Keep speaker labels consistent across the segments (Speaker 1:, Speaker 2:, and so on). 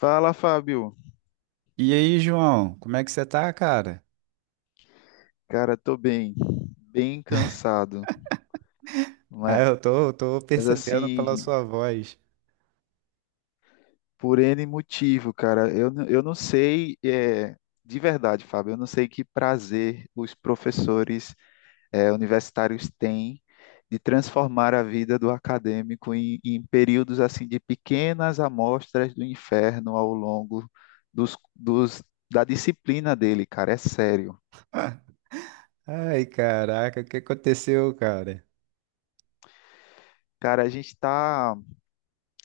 Speaker 1: Fala, Fábio.
Speaker 2: E aí, João, como é que você tá, cara?
Speaker 1: Cara, tô bem, bem cansado,
Speaker 2: Ah,
Speaker 1: mas
Speaker 2: eu tô percebendo pela
Speaker 1: assim,
Speaker 2: sua voz.
Speaker 1: por N motivo, cara, eu não sei, de verdade, Fábio, eu não sei que prazer os professores, universitários têm de transformar a vida do acadêmico em períodos assim de pequenas amostras do inferno ao longo dos, dos, da disciplina dele, cara, é sério.
Speaker 2: Ai, caraca, o que aconteceu, cara?
Speaker 1: Cara, a gente tá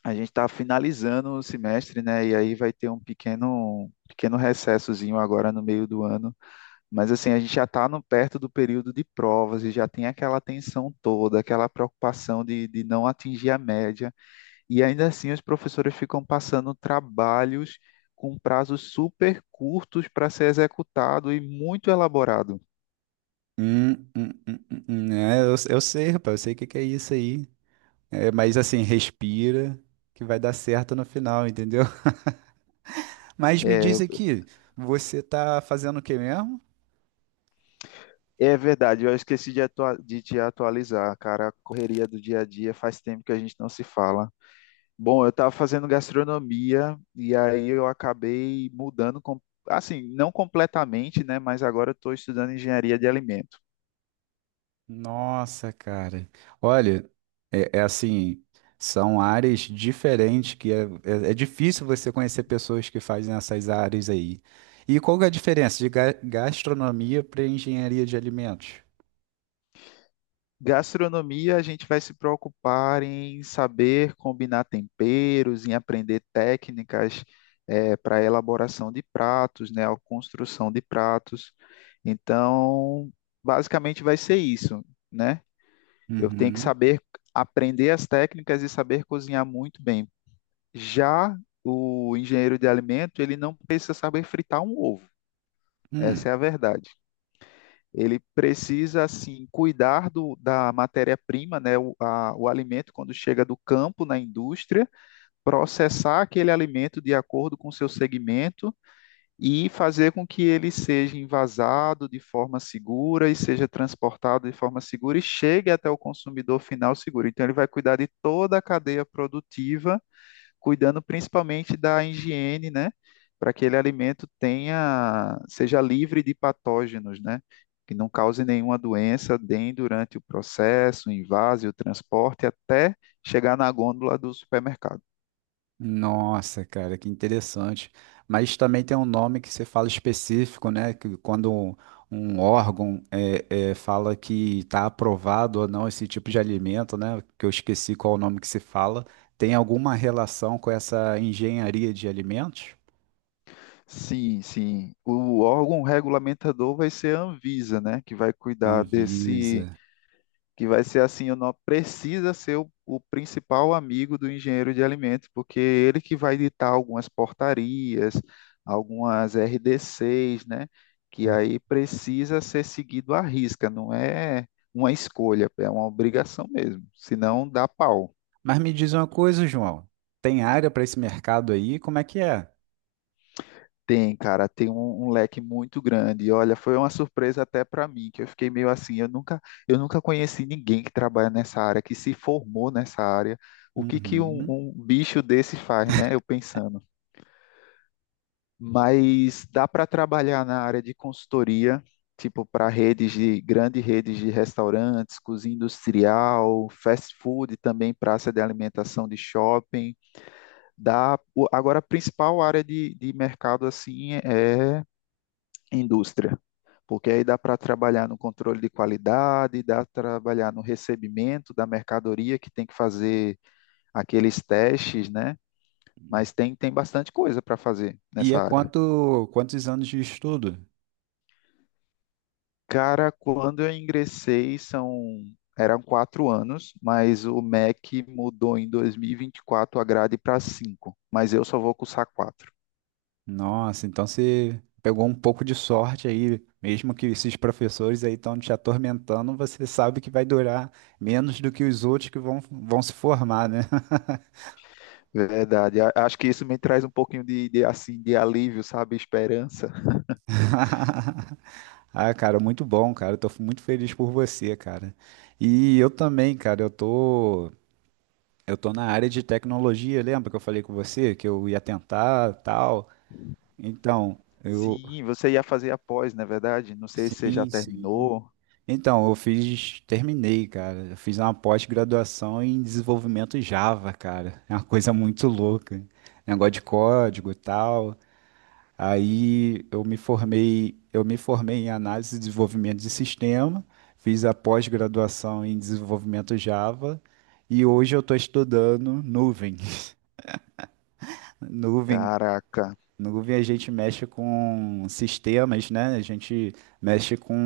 Speaker 1: A gente está finalizando o semestre, né? E aí vai ter um pequeno recessozinho agora no meio do ano. Mas assim, a gente já está perto do período de provas e já tem aquela tensão toda, aquela preocupação de não atingir a média. E ainda assim, os professores ficam passando trabalhos com prazos super curtos para ser executado e muito elaborado.
Speaker 2: É, eu sei, rapaz, eu sei o que que é isso aí. É, mas assim, respira, que vai dar certo no final, entendeu? Mas me diz
Speaker 1: É,
Speaker 2: aqui, você tá fazendo o que mesmo?
Speaker 1: é verdade, eu esqueci de te atualizar, cara. A correria do dia a dia faz tempo que a gente não se fala. Bom, eu estava fazendo gastronomia e aí eu acabei mudando, assim, não completamente, né? Mas agora eu estou estudando engenharia de alimento.
Speaker 2: Nossa, cara. Olha, é assim, são áreas diferentes que é difícil você conhecer pessoas que fazem essas áreas aí. E qual que é a diferença de gastronomia para engenharia de alimentos?
Speaker 1: Gastronomia, a gente vai se preocupar em saber combinar temperos, em aprender técnicas para elaboração de pratos, né? A construção de pratos. Então, basicamente vai ser isso, né? Eu tenho que
Speaker 2: Uhum.
Speaker 1: saber aprender as técnicas e saber cozinhar muito bem. Já o engenheiro de alimento, ele não precisa saber fritar um ovo. Essa
Speaker 2: Hum.
Speaker 1: é a verdade. Ele precisa, assim, cuidar da matéria-prima, né, o alimento, quando chega do campo na indústria, processar aquele alimento de acordo com seu segmento e fazer com que ele seja envasado de forma segura e seja transportado de forma segura e chegue até o consumidor final seguro. Então, ele vai cuidar de toda a cadeia produtiva, cuidando principalmente da higiene, né? Para que aquele alimento tenha, seja livre de patógenos, né? Que não cause nenhuma doença, nem durante o processo, o invase, o transporte, até chegar na gôndola do supermercado.
Speaker 2: Nossa, cara, que interessante. Mas também tem um nome que você fala específico, né? Que quando um órgão fala que está aprovado ou não esse tipo de alimento, né? Que eu esqueci qual o nome que se fala. Tem alguma relação com essa engenharia de alimentos?
Speaker 1: Sim, sim. O órgão regulamentador vai ser a Anvisa, né? Que vai cuidar
Speaker 2: Anvisa.
Speaker 1: desse, que vai ser assim, o nó precisa ser o principal amigo do engenheiro de alimentos, porque é ele que vai ditar algumas portarias, algumas RDCs, né? Que
Speaker 2: Hum.
Speaker 1: aí precisa ser seguido à risca, não é uma escolha, é uma obrigação mesmo, senão dá pau.
Speaker 2: Mas me diz uma coisa, João. Tem área para esse mercado aí? Como é que é?
Speaker 1: Tem, cara, tem um leque muito grande. E olha, foi uma surpresa até para mim, que eu fiquei meio assim, eu nunca conheci ninguém que trabalha nessa área, que se formou nessa área. O que que
Speaker 2: Uhum.
Speaker 1: um bicho desse faz, né? Eu pensando. Mas dá para trabalhar na área de consultoria, tipo para redes de grandes redes de restaurantes, cozinha industrial, fast food, também praça de alimentação de shopping. Agora a principal área de mercado assim é indústria. Porque aí dá para trabalhar no controle de qualidade, dá para trabalhar no recebimento da mercadoria, que tem que fazer aqueles testes, né? Mas tem, tem bastante coisa para fazer
Speaker 2: E
Speaker 1: nessa
Speaker 2: é
Speaker 1: área.
Speaker 2: quantos anos de estudo?
Speaker 1: Cara, quando eu ingressei, eram 4 anos, mas o MEC mudou em 2024 a grade para 5, mas eu só vou cursar 4.
Speaker 2: Nossa, então você pegou um pouco de sorte aí, mesmo que esses professores aí estão te atormentando, você sabe que vai durar menos do que os outros que vão se formar, né?
Speaker 1: Verdade. Acho que isso me traz um pouquinho assim, de alívio, sabe? Esperança.
Speaker 2: Ah, cara, muito bom, cara. Eu tô muito feliz por você, cara. E eu também, cara, eu tô na área de tecnologia, lembra que eu falei com você que eu ia tentar, tal? Então, eu.
Speaker 1: Sim, você ia fazer após, não é verdade? Não sei se você já
Speaker 2: Sim, sim.
Speaker 1: terminou.
Speaker 2: Então, eu fiz, terminei, cara. Eu fiz uma pós-graduação em desenvolvimento Java, cara. É uma coisa muito louca. Negócio de código e tal. Aí eu me formei em análise e desenvolvimento de sistema, fiz a pós-graduação em desenvolvimento Java e hoje eu estou estudando nuvem. Nuvem,
Speaker 1: Caraca,
Speaker 2: nuvem a gente mexe com sistemas, né? A gente mexe com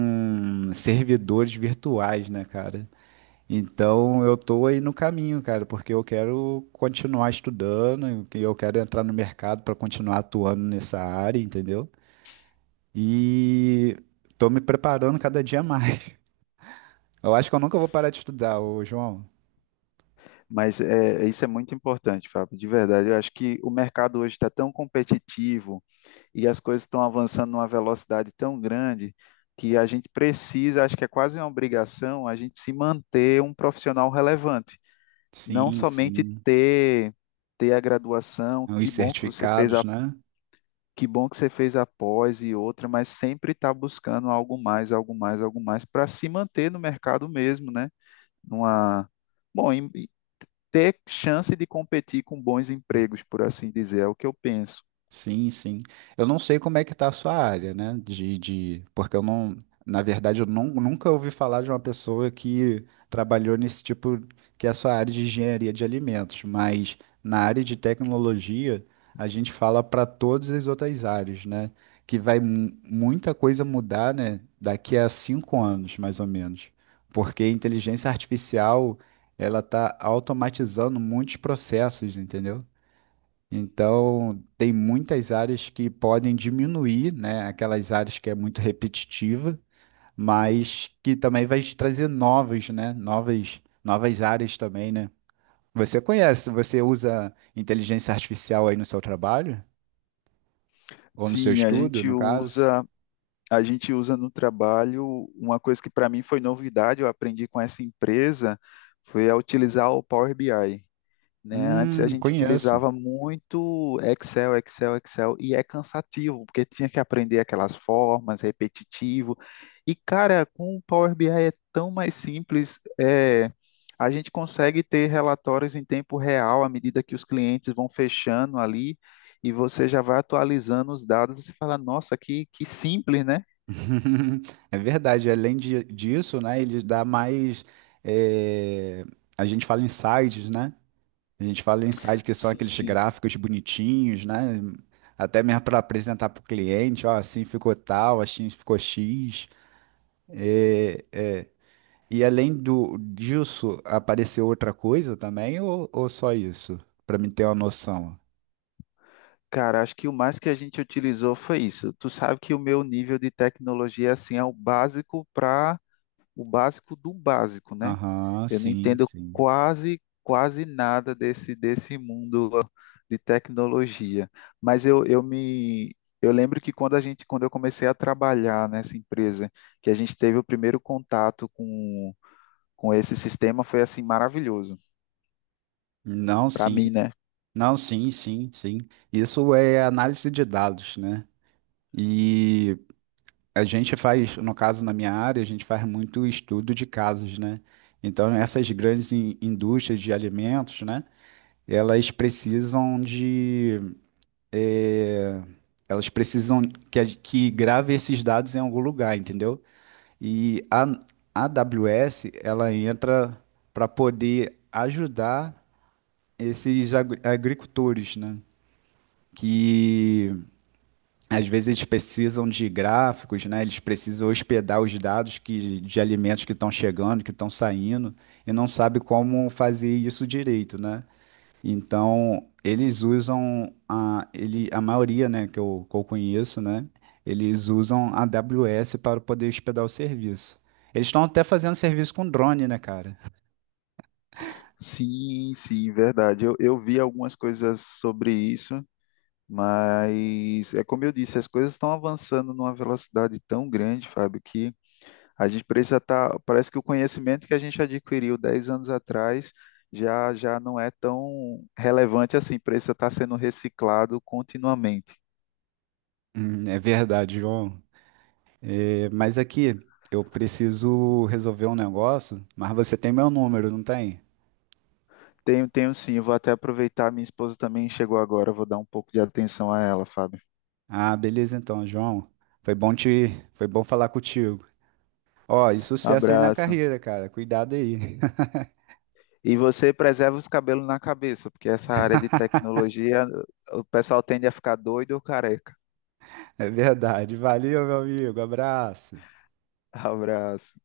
Speaker 2: servidores virtuais, né, cara? Então eu tô aí no caminho, cara, porque eu quero continuar estudando, e eu quero entrar no mercado para continuar atuando nessa área, entendeu? E tô me preparando cada dia mais. Eu acho que eu nunca vou parar de estudar, ô João.
Speaker 1: mas é, isso é muito importante, Fábio, de verdade. Eu acho que o mercado hoje está tão competitivo e as coisas estão avançando numa velocidade tão grande que a gente precisa, acho que é quase uma obrigação, a gente se manter um profissional relevante. Não
Speaker 2: Sim,
Speaker 1: somente
Speaker 2: sim.
Speaker 1: ter a graduação,
Speaker 2: Os certificados, né?
Speaker 1: que bom que você fez a pós e outra, mas sempre está buscando algo mais, algo mais, algo mais, para se manter no mercado mesmo, né? Numa, bom, em- e Ter chance de competir com bons empregos, por assim dizer, é o que eu penso.
Speaker 2: Sim, sim. Eu não sei como é que tá a sua área, né? De... Porque eu não, na verdade, eu não, nunca ouvi falar de uma pessoa que trabalhou nesse tipo, que é a sua área de engenharia de alimentos, mas na área de tecnologia, a gente fala para todas as outras áreas, né? Que vai muita coisa mudar, né? Daqui a cinco anos, mais ou menos. Porque a inteligência artificial, ela tá automatizando muitos processos, entendeu? Então, tem muitas áreas que podem diminuir, né, aquelas áreas que é muito repetitiva, mas que também vai te trazer novas, né, novas áreas também, né? Você conhece, você usa inteligência artificial aí no seu trabalho? Ou no seu
Speaker 1: Sim,
Speaker 2: estudo, no caso?
Speaker 1: a gente usa no trabalho uma coisa que para mim foi novidade, eu aprendi com essa empresa, foi a utilizar o Power BI. Né? Antes a gente
Speaker 2: Conheço.
Speaker 1: utilizava muito Excel, Excel, Excel, e é cansativo, porque tinha que aprender aquelas formas, repetitivo. E, cara, com o Power BI é tão mais simples, a gente consegue ter relatórios em tempo real à medida que os clientes vão fechando ali. E você já vai atualizando os dados, você fala, nossa, que simples, né?
Speaker 2: É verdade. Além disso, né, ele dá mais, eh, a gente fala insights, né? A gente fala em site que são aqueles
Speaker 1: Sim,
Speaker 2: gráficos bonitinhos, né? Até mesmo para apresentar para o cliente, ó, assim ficou tal, assim ficou X. É, é. E além do, disso, apareceu outra coisa também, ou só isso? Para mim ter uma noção.
Speaker 1: cara, acho que o mais que a gente utilizou foi isso. Tu sabe que o meu nível de tecnologia assim é o básico para o básico do básico, né?
Speaker 2: Aham,
Speaker 1: Eu não
Speaker 2: sim,
Speaker 1: entendo
Speaker 2: sim.
Speaker 1: quase nada desse mundo de tecnologia, mas eu lembro que quando eu comecei a trabalhar nessa empresa, que a gente teve o primeiro contato com esse sistema, foi assim maravilhoso
Speaker 2: Não,
Speaker 1: para
Speaker 2: sim.
Speaker 1: mim, né?
Speaker 2: Não, sim, sim, sim. Isso é análise de dados, né? E a gente faz, no caso, na minha área, a gente faz muito estudo de casos, né? Então, essas grandes indústrias de alimentos, né? Elas precisam de, eh, elas precisam que grave esses dados em algum lugar, entendeu? E a AWS, ela entra para poder ajudar esses agricultores, né? Que às vezes eles precisam de gráficos, né? Eles precisam hospedar os dados que, de alimentos que estão chegando, que estão saindo, e não sabe como fazer isso direito, né? Então, eles usam a, ele, a maioria, né, que eu conheço, né? Eles usam a AWS para poder hospedar o serviço. Eles estão até fazendo serviço com drone, né, cara?
Speaker 1: Sim, sim, verdade. Eu vi algumas coisas sobre isso, mas é como eu disse, as coisas estão avançando numa velocidade tão grande, Fábio, que a gente precisa estar. Parece que o conhecimento que a gente adquiriu 10 anos atrás já não é tão relevante assim, precisa estar sendo reciclado continuamente.
Speaker 2: É verdade, João. É, mas aqui, eu preciso resolver um negócio, mas você tem meu número, não tem?
Speaker 1: Tenho, tenho sim, eu vou até aproveitar, minha esposa também chegou agora, eu vou dar um pouco de atenção a ela, Fábio.
Speaker 2: Ah, beleza então, João. Foi bom te, foi bom falar contigo. Ó, e sucesso aí na
Speaker 1: Abraço.
Speaker 2: carreira, cara. Cuidado aí.
Speaker 1: E você preserva os cabelos na cabeça, porque essa área de tecnologia, o pessoal tende a ficar doido ou careca.
Speaker 2: É verdade. Valeu, meu amigo. Abraço.
Speaker 1: Abraço.